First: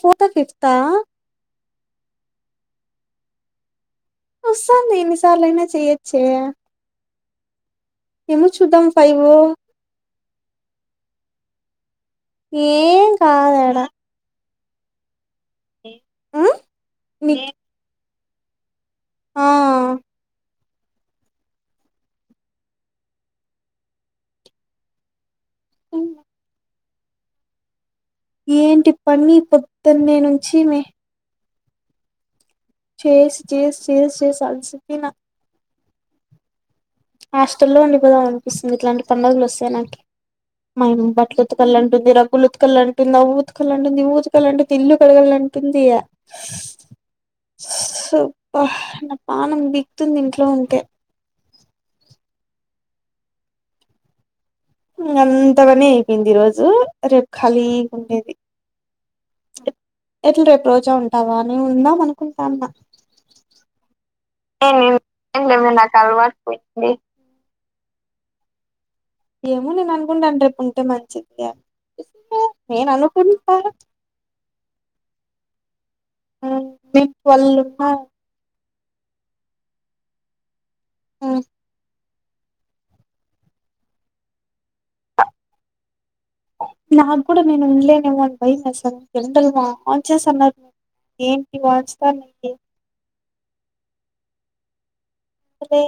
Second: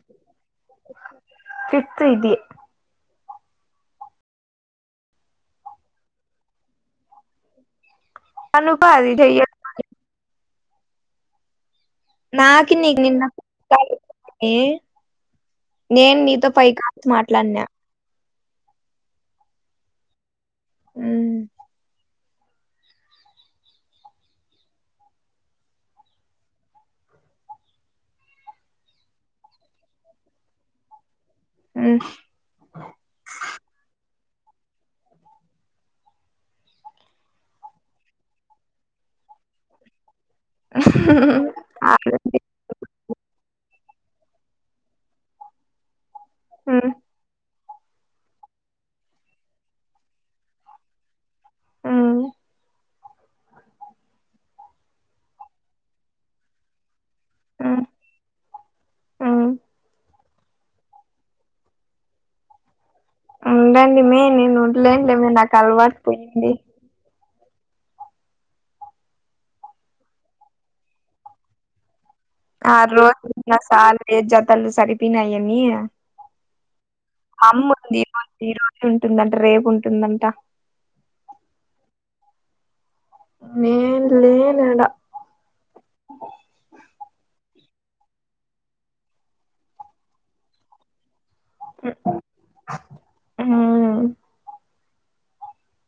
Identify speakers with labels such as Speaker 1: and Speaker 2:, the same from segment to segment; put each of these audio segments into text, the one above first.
Speaker 1: ఫోటోలు తీస్తావా
Speaker 2: తిది
Speaker 1: వస్తుంది ఎన్ని సార్లు అయినా చెయ్యచ్చే ఏమో
Speaker 2: కనుక
Speaker 1: చూద్దం
Speaker 2: అది
Speaker 1: ఫైవో
Speaker 2: చెయ్య నాకి నీకు
Speaker 1: ఏం
Speaker 2: నిన్న
Speaker 1: కాద్ యాడ
Speaker 2: ఏ నేను నీతో ఫైవ్ కాల్స్
Speaker 1: నీ
Speaker 2: మాట్లాడిన్య
Speaker 1: ఆ
Speaker 2: హ్మ్
Speaker 1: హ్మ్ ఏంటి పని పొద్దున్నే నుంచి మే
Speaker 2: మ్మ్
Speaker 1: చేస్ చేస్ చేస్ చేస్ తల్సి పోయిన హాస్టల్లో ఉండిపోదమ్ అనిపిస్తుంది ఇట్లాంటి పండుగలు వస్తే నాకి మాయమ్మ బట్లు ఉతకల్ అంటుంది రగ్గులు ఉతకాల్ అంటుంది అవ్ ఉతకల్ అంటుంది ఉంటుంది ఉచ్కల్ [unintelligible] ఇల్లు కడగల్లంటుంది
Speaker 2: హ్మ్
Speaker 1: సో భ నా పాణం బిక్తుంది ఇంట్లో ఉంటే.
Speaker 2: హ్మ్
Speaker 1: అంతా పని అయిపోయింది ఈ రోజు రెపు. ఖాళీగ ఉండేది. ఎట్లా రేపు రోజు ఉంటావా నేను ఉందామనుకుంటానా
Speaker 2: ఉందండి. మే నేను ఉండలేనులే మే
Speaker 1: నేను
Speaker 2: నాకు
Speaker 1: లేవే అలవాటు
Speaker 2: అలవాటుపోయింది.
Speaker 1: పోయింది ఏమో నేను అనుకుంటాను, రేపు ఉంటే మంచిది అని.
Speaker 2: ఆ
Speaker 1: నేను
Speaker 2: రోజు
Speaker 1: అనుకుంటా
Speaker 2: మా సార్ కీ జతలు సరిపీనాయి అనీ
Speaker 1: నేను ట్వెల్వ్ ఉన్నా
Speaker 2: అమ్ముతుంది [unintelligible] ఉంటుందంట రేపు ఉంటుందంట
Speaker 1: హ్మ
Speaker 2: నేను లేేను అడా
Speaker 1: నాకు కూడ నేను ఉండలేనేమో అని భయమేస్థాంది ఎండలు బాగా ఆన్ చేస్త [unintelligible] ఏంటి వాంచతా ఏంటి
Speaker 2: మ్మ్
Speaker 1: అదే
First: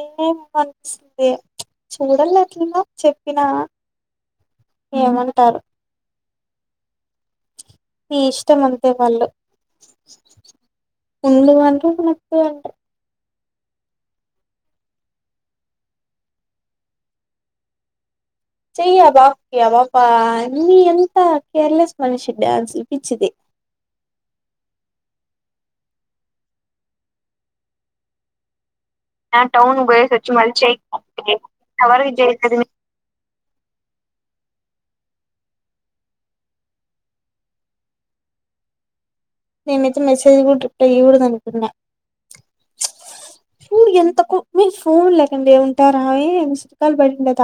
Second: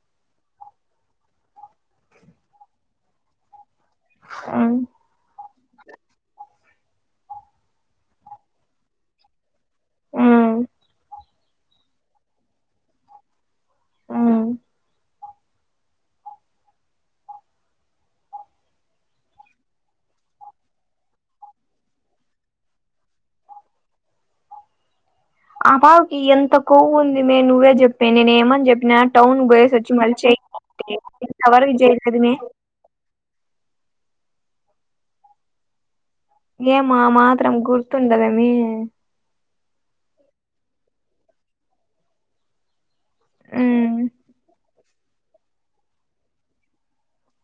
Speaker 1: మంచిది చూడల్ల అట్లేనా చెప్పినా
Speaker 2: ఉమ్
Speaker 1: ఏమంటారో మీ ఇష్టం అంతె వాళ్ళు
Speaker 2: ఉమ్
Speaker 1: ముందూ అంట్రూ వెనక్కు అంటరు
Speaker 2: ఉమ్
Speaker 1: చెయ్యా పాపకీ ఆ పాప అమ్మి ఎంత కేర్లెస్ మనిషి డాన్సులు పిచ్చిది
Speaker 2: ఆ పాపకీ ఎంత కొవ్వు ఉంది మే నువ్వె చెప్పే నేన్ ఏమన్ చెప్ [unintelligible] టౌన్
Speaker 1: ఆ
Speaker 2: బొయేసొచ్చి
Speaker 1: పోయేసి
Speaker 2: మరి
Speaker 1: వచ్చి
Speaker 2: చేయ్
Speaker 1: మళ్ళీ చెయ్
Speaker 2: [unintelligible] ఇంతవరకు
Speaker 1: ఎవరికి
Speaker 2: చేయలేద్ మే
Speaker 1: చేయలేదు
Speaker 2: ఏమ్మా ఆ మాత్రం గుర్తుండదెమీ
Speaker 1: నేనైతే మెస్సేజ్ కూడ రిప్లై ఇయ్యగూడదు అనుకున్న చూడు
Speaker 2: ఉమ్
Speaker 1: ఎంత్త కు ఫోన్ లేకండి ఉంటారా మిస్డ్ కాల్ పడింద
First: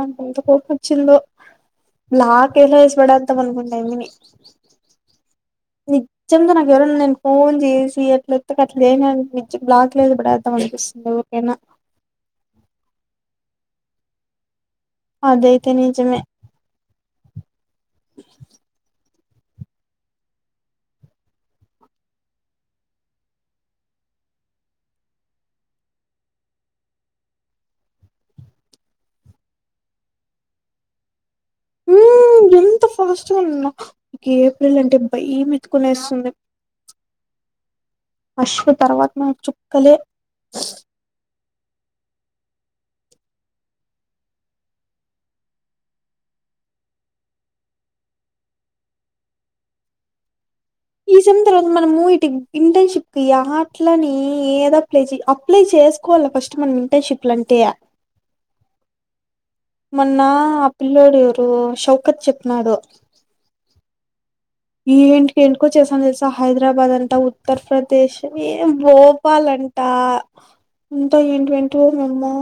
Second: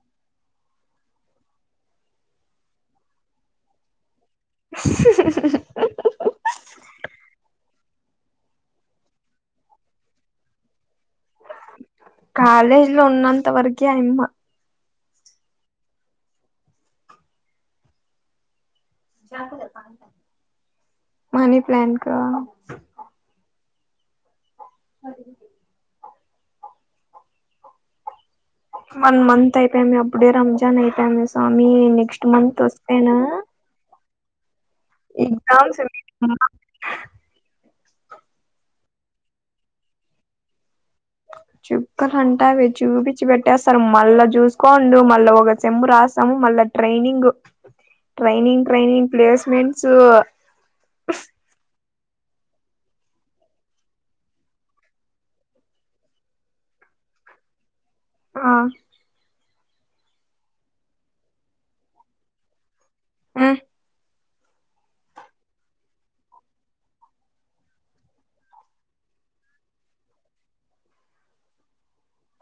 Speaker 1: నాకు ఎంత కోపం వచ్చిందో లాక్ఎలేసి పడేతాం అనుకుంటి ఆ అమ్మిని
Speaker 2: [inaudible]
Speaker 1: నిజ్జంగా నాకు ఎవరైన నేను ఫోన్ చేసి ఎట్ల ఎత్తక అట్లే చేసినారుకో నిజం బ్లాక్ లేదు పడద్దాం అనిపిస్తుంది ఎవరికైనా
Speaker 2: కాలేజ్ లో ఉన్నంత వరకీ ఆ యమ్మ
Speaker 1: అది ఐతే నిజమే
Speaker 2: మనీ ప్లాంక అది వన్ మంత్ అయిపోయింది అప్పుడే రంజాన్ అయిపోయిందాస్
Speaker 1: హ్మ్మ్ ఎంత ఫాస్ట్గా ఉన్నా ఏప్రిల్ అంటే భయం
Speaker 2: ఎగ్జామ్స్
Speaker 1: ఎత్తుకొనేస్తుంది ఆశు తర్వాత నాకు చుక్కలే
Speaker 2: చుక్కలు అంట అవి చూపించి పెట్టేస్తారు మళ్ళా చూసుకోండు మళ్ళా ఒక సెమూ రాస్తాము మళ్ళా ట్రైనింగ్ ట్రైనింగ్ ట్రైనింగ్ ప్లేస్మెంట్స్
Speaker 1: ఈ సేమ్ తరువ్ మనము ఇటు ఇంటర్న్షిప్ కి ఎట్లనే ఏదో అప్లై అప్లై చేసుకోవాలి ఫస్ట్ మనం ఇంటర్న్షిప్ అంటే
Speaker 2: ఆ
Speaker 1: మొన్న ఆ పిల్లోడు ఎవరు శౌకత్ చెప్పినాడు
Speaker 2: మ్మ్
Speaker 1: ఏంటికేంటికో చేసాను తెల్సా హైదరాబాద్ అంట ఉత్తర్ప్రదేశ్ ఏం భోపాల్ అంట ఇంత ఏంటివెంటివి మోమ్మో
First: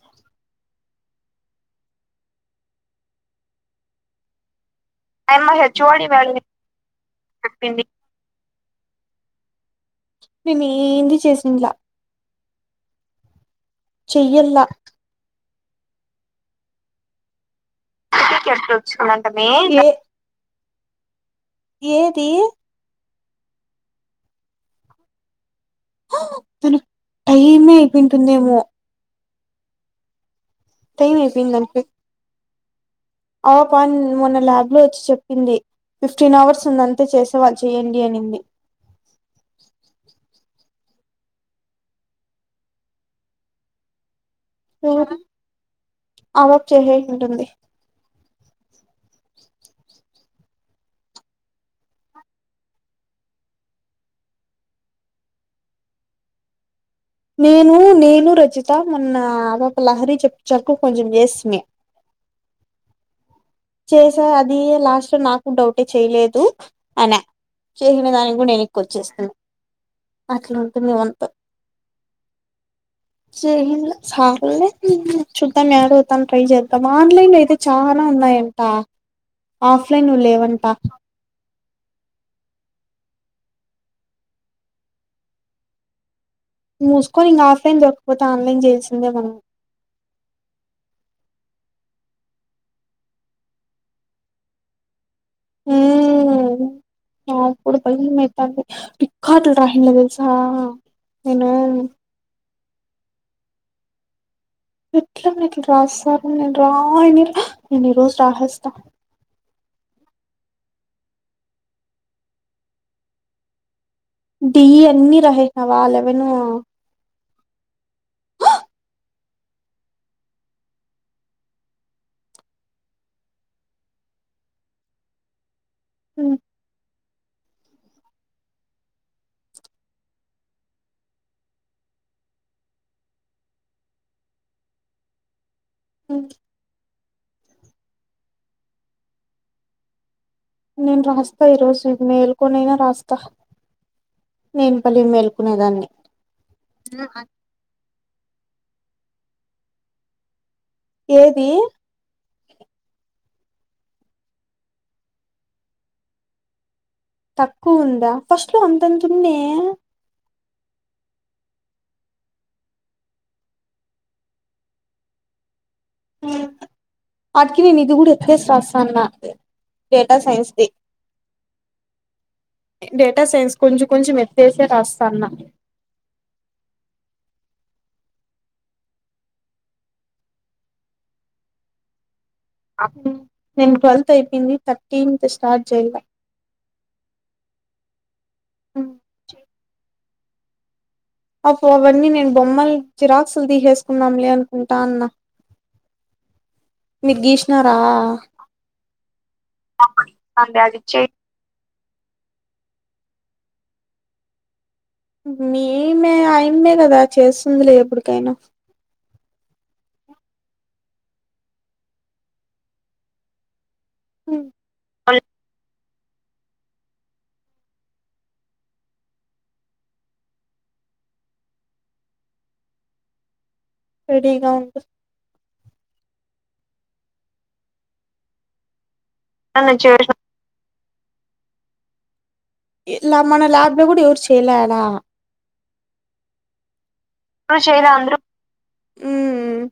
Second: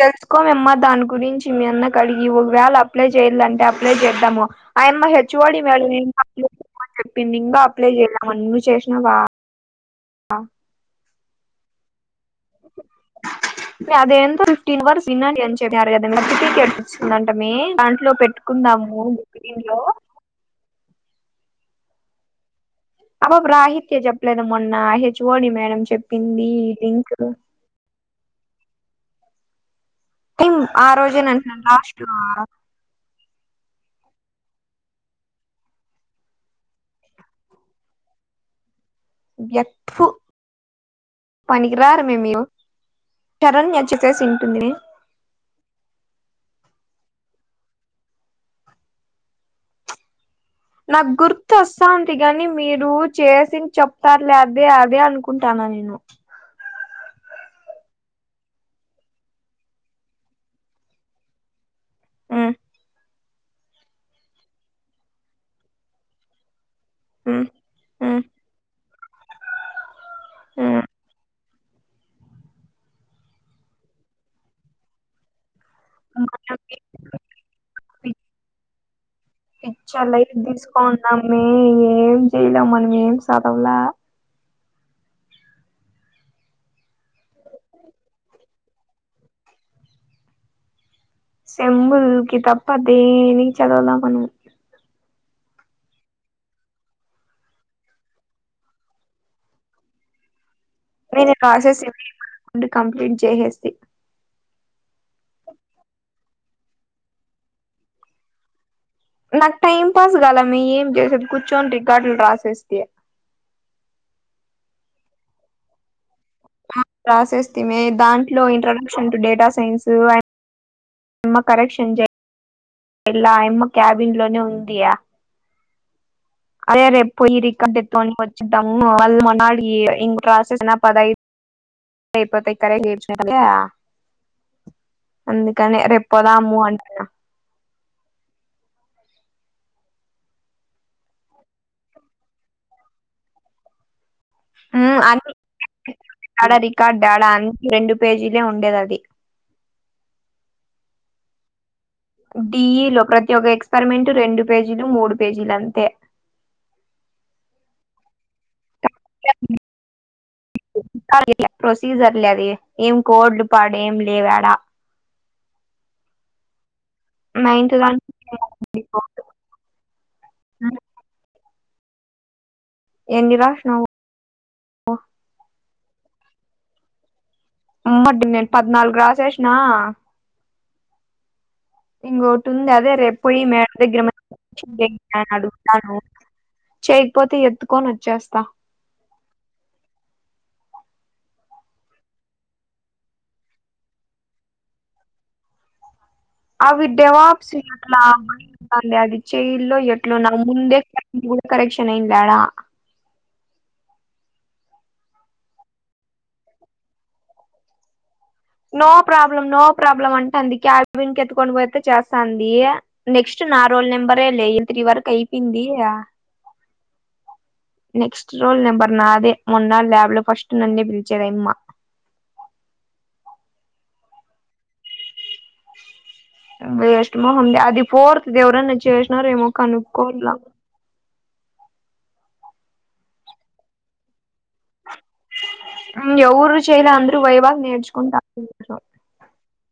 Speaker 2: తెలుసుకో మమ్మ దాని గురించి మీ అన్నకడిగి ఒగవేళ అప్లై చెయ్లంటే అప్లై చేద్దాము అయమ్మ హెచ్ వోడి మేడం ఇంక అప్లై చేయమని చెప్పింది ఇంగా అప్లై చేయలే మన్ము చేసినవా
Speaker 1: నేను ఏంది చేసి ఇన్లా
Speaker 2: అది ఎంత
Speaker 1: చెయ్యల్లా
Speaker 2: ఫిఫ్టీన్ వర్స్ ఇన్నర్ ఇంచ్ చెప్పారు కదా మీకు టీకెట్ ఎట్లోచిందంట మే దాంట్లో
Speaker 1: ఎట్లా
Speaker 2: పెట్టుకుందాము
Speaker 1: వచ్చిందంటమే
Speaker 2: ఇంట్లో
Speaker 1: ఏ ఏది
Speaker 2: అపాప రాహితి చెప్పలేద మొన్నా ఎచ్ఒడి మే మేడం చెప్పింది లింకులు
Speaker 1: తున్నేమో
Speaker 2: టిం ఆ రోజేనంటునా
Speaker 1: అయిపోయిందనికి
Speaker 2: లాస్ట్
Speaker 1: ఆ పాప మొన్న ల్యాబ్లో వచ్చి చెప్పింది, ఫిఫ్టీన్ అవర్స్ ఉందంతే చేసేవాళ్ళు చేయండి అనింది.
Speaker 2: ఎక్ తు పనికిరారు మే మీరు శరణ్య వచ్చి చేసిన్ ఏంది
Speaker 1: ఆ పాప చేసేసుంటుంది
Speaker 2: నాకు గుర్తు వస్తాంది కాని మీరు చేసింది చెప్తారు లే అదే అదే అనుకుంటాన్నా నేను
Speaker 1: నేను నేను రచిత మొన్న ఆ పాప లహరి చెప్ చరుకు కొంచెం చేస్తివమి
Speaker 2: ఉ
Speaker 1: చేసారు అది లాస్ట్ లో నాకు డౌటే చేయలేదు అనా
Speaker 2: మ్మ్
Speaker 1: చేసినదాన్ని కూడా ఎని వచ్చేస్తు
Speaker 2: మ్మ్
Speaker 1: అట్లుంటుంది వానితో [unintelligible] తన్ని అడుగుతాను ట్రై
Speaker 2: మ్మ్
Speaker 1: చేద్దామా ఆన్లన్ లో అయితే చానా ఉన్నాయి ఆ
Speaker 2: పిచ్చ లైట్ తీసుకున్నా మే ఏం చేయలేం మనం ఏం సదవలా
Speaker 1: మూసుకొని ఇంక ఆఫ్లన్ దొరకపోతే ఆన్లన్ చేయల్సిందే మనం
Speaker 2: సెమ్ముల్కి తప్పదేమి చదవలా మనము
Speaker 1: ఊ అప్పుడు భయమేతాంది కాదు దహినా తెల్స
Speaker 2: రే ఇది పస్సెస్ [inaudible] అంటే కంప్లీట్ చేసేస్తి
Speaker 1: ఎట్ల మే ఇట్ల రాస్తారు నేను రాయనిరు నేను ఈరోజు రాసేస్తా
Speaker 2: నాకు టైం పాస్ కాలే మే ఏం చేసేది కూర్చొని రికార్డులు రాసేస్తి
Speaker 1: ఇవి అన్ని రాసేసినవ వాళ్ళక్ విను
Speaker 2: మే దాంట్లో ఇంట్రొడక్షన్ టు డేటా సైన్స్ అమ్మ కరెక్షన్లా అమ్మ క్యాబిన్ లోనే ఉందియా
Speaker 1: ఉ
Speaker 2: అదే రే పోయి రికార్ ఎ అని వచ్చిద్దాముళ్ళ మ ఇ క్సె పదదుపో కరే అందు కాని రేపుపోదాము అంటారు
Speaker 1: నేను రాస్తా ఈరోజు మేల్కొనైనా రాస్తా నేను
Speaker 2: ఉ
Speaker 1: భలే మేల్కునేదాన్ని
Speaker 2: అడా రికార్డ్ ఆడ అన్ని రెండు పేజీలు ఎ ఉండేది అది
Speaker 1: ఏది
Speaker 2: డిఈలో ప్రతి ఒక్క ఎక్స్పెరిమెంటు రెండు పేజీలు మూడు పేజీలు అంతే
Speaker 1: తక్కువ ఉందా ఫస్ట్ అంతంత ఉన్ని
Speaker 2: ప్రొసీజర్ లే ఏం కోడు పాడు ఏం లేవాడా
Speaker 1: ఉ వాటికి
Speaker 2: నైన్త్
Speaker 1: నేను ఇది కూడా
Speaker 2: దానికి
Speaker 1: ఏతేసి రాస్తున్న డేటా సైన్స్ ది డేటా
Speaker 2: ఎన్ని
Speaker 1: సైన్స్
Speaker 2: రాసినావు
Speaker 1: కొంచెం కొంచెం ఎత్తేసి రాస్తా అన్న
Speaker 2: అమ్మటి నేను పద్నాలుగు రాసేసిన ఇంగో ఉంది అదే రేపు పొయి మేడ
Speaker 1: నేను
Speaker 2: దగ్గర మ
Speaker 1: ట్వెల్త్ అయిపోయింది థర్టీన్త్ స్టార్ట్ చేయాల
Speaker 2: అడుగును చేయకపోతే ఎత్తు కొన వచ్చేస్తా
Speaker 1: ఉ అవన్నీ నేను బొమ్మలు జెరోక్సులు తీసేసుకున్నాంలే అనుకుంటా అన్నా
Speaker 2: అవి డెవాప్స్ ఎట్లా మ ఆది చెల్లో ఎట్లు నా
Speaker 1: అండి అది
Speaker 2: ముందే
Speaker 1: ఇచ్చేయ్
Speaker 2: కూడా కరెక్షన్ క్షన్ అయిందా
Speaker 1: మేమే ఆయేమ్మీ కదా చేస్తుందిలే ఎప్పడికైనా
Speaker 2: నో ప్రాబ్లం నో ప్రాబ్లం అంటే అంది క్యాబేన్ ఎత్తుక్కొని పోతే చేస్తాంది నెక్స్ట్ నా రోల్ నెబర్ అ లే ఏ త్రి వరకి అయిపోయింది యా నెక్స్ట్ రోల్ నెంబర్ నాదే మొన్న ల్యాబ్ లో ఫస్ట్ నన్నే పిలిచద అమ్మా
Speaker 1: రెడీగా ఉండు
Speaker 2: వేస్ట్ మొహం ది అది ఫోర్త్ ఎవరైనా చేసి రేమో
Speaker 1: నన్ను చేసిన
Speaker 2: కనుక్కోండిరా
Speaker 1: ఇలా మన ల్యాబ్ నలో కూడా ఎవరు చేయలేదు ఆడా
Speaker 2: ఎవరు చేయరు అంద్రూ వైవా కి
Speaker 1: ఎవరు చేయలే అందరూ
Speaker 2: నేర్చుకుంటా అందులో
Speaker 1: హ్మ్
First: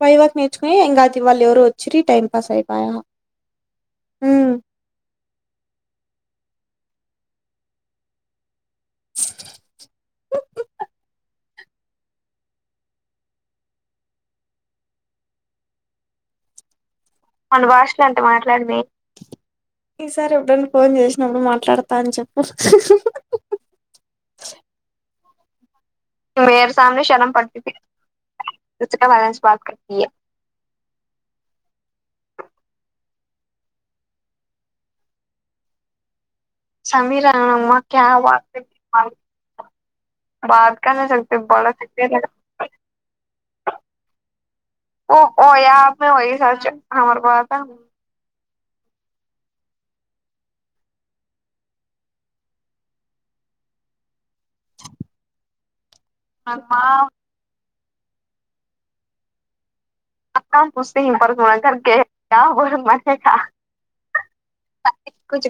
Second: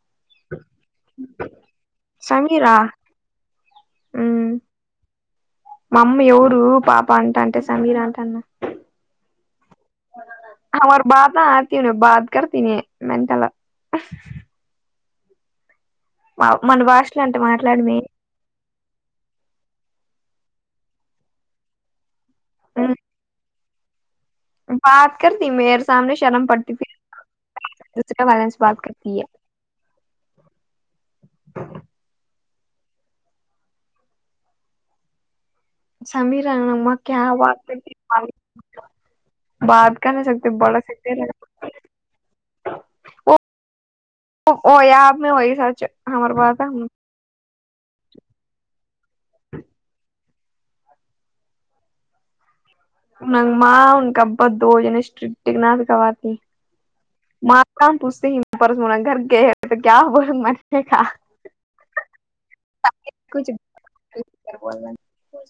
Speaker 1: పైవరకు నేర్చుకుని ఇగ వాళ్ళు ఎవరు వచ్చిరీ టైం పాస్
Speaker 2: సమీరా
Speaker 1: అయిపోయా ఉ
Speaker 2: మమ్మీ ఎవడు పాప అంటంటే సమీరా అంటన్న హమారా బాత్నా అతీను బాత్ కర్తిని మెంటలు వావ్ మనభాష్
Speaker 1: మన భాష్లో అంట మాట్లాడు మే ఈసారి ఎప్పుడన ఫోన్ చేసినప్పుడు మాట్లాడతా అని చేప్
Speaker 2: బాత్కర్తి మే
Speaker 1: మేయార్ సామ్నే షణ్ణం పట్టిది
Speaker 2: దూసరే వాలే సే బాత్ కర్తీ హై
Speaker 1: [unintelligible] బాత్కార్తియే
Speaker 2: సమీరా అమ్మ క్యా బాత్ కర్తి, బాత్ కర్న నా సక్తే, బోల్ సక్తే ఓ ఓ యా మై ఓయి సెర్చ్ హమారా బాత
Speaker 1: [unintelligible]
Speaker 2: అ [unintelligible] పదు జనిస్ట్రిక్ ఇది నాద్ కాద
Speaker 1: అమ్మా
Speaker 2: కౌను పూస్తే [unintelligible] గర్కే
Speaker 1: అక్కా పూస్తే [unintelligible] కూచ్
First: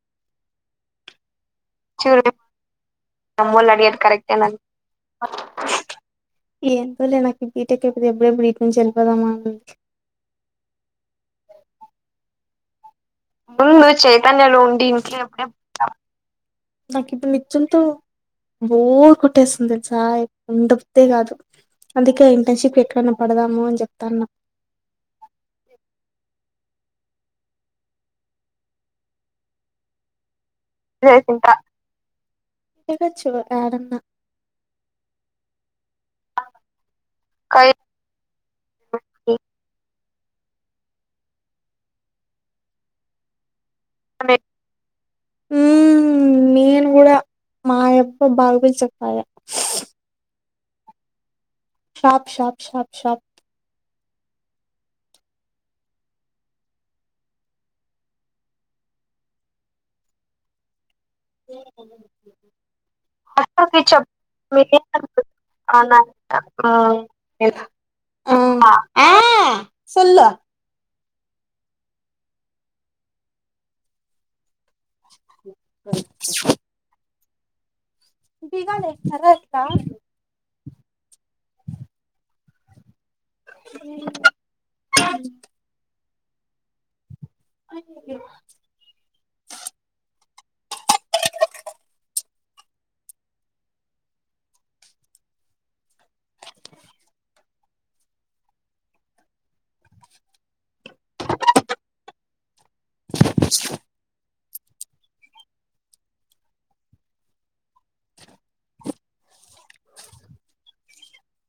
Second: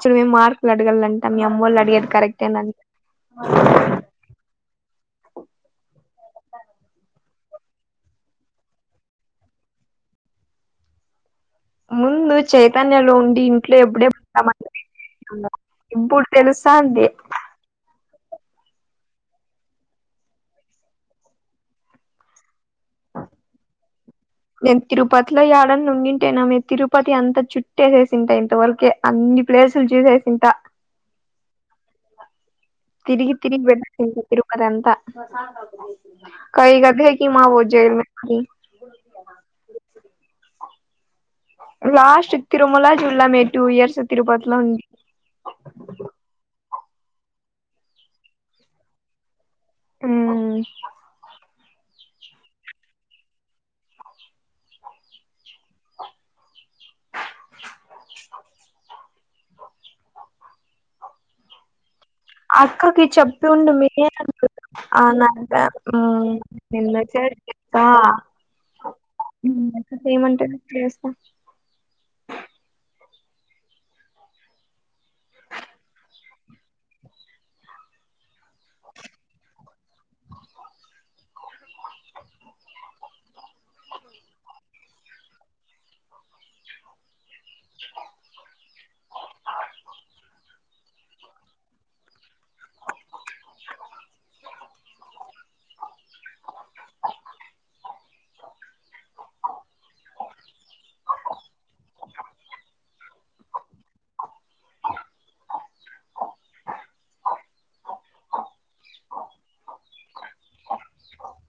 Speaker 2: చూడ్మే మార్క్లు అడగాలంట మీ అమ్మోళ్ళు అడిగేది
Speaker 1: చూడ్మే మీరు
Speaker 2: కరెక్టేనని
Speaker 1: తమ్మోలు అడిగేది కరెక్ట్ యేన ఎందులే మే బీటెక్ అయిపోతే ఇబ్బుడేబ్బుడు ఈట్ నుంచి వెళ్ళిపోదమా అని ఉంది
Speaker 2: ముందు చైతన్
Speaker 1: ముందు మనకు చైతన్యలు ఉండి
Speaker 2: ఇప్పుడు తెలుస్తాంది
Speaker 1: [unintelligible] బోర్ కొట్టేస్తుందిచై ఉండపోతే కాదు అందుకే ఇంటర్న్షిప్ ఎక్కడైనా పడదాము అని చెప్తానా
Speaker 2: మేం తిరుపతిలో యాడనా ఉండి ఉంటేనా మే తిరుపతి అంతా చుట్టేసేసింట ఇంతవరకే అన్ని ప్లేసులు చూసేసింట
Speaker 1: చూసేసుంట
Speaker 2: తిరిగి తిరిగి వెళ్ళ తిరుమలంత కై గదెకి మా వోజ్జేల్ మే లాస్ట్ తిరుమల జుల్లా మే టూ ఇయర్స్ తిరుపతిలో ఉంది.
Speaker 1: ఉమ్ నేను కూడా మా యబ్బ బాధపడి చెప్పాలి
Speaker 2: హ్మ్
Speaker 1: షాప్ షాప్ షాప్ షాప్ [unintelligible] [unintelligible]
Speaker 2: అక్కకి చెప్తుండు
Speaker 1: అక్కకి
Speaker 2: మే
Speaker 1: చెప్
Speaker 2: అనంటే హ్మ్
Speaker 1: ఆ ఆ సొల్లు
Speaker 2: అహ్
Speaker 1: బిగానే సరే [unintelligible] [inaudible] [inaudible]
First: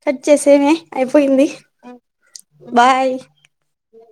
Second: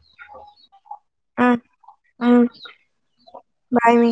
Speaker 1: కచ్చే సేయి ఐపోయింది
Speaker 2: మ్మ్ మ్మ్
Speaker 1: బై
Speaker 2: బాయ్ మీ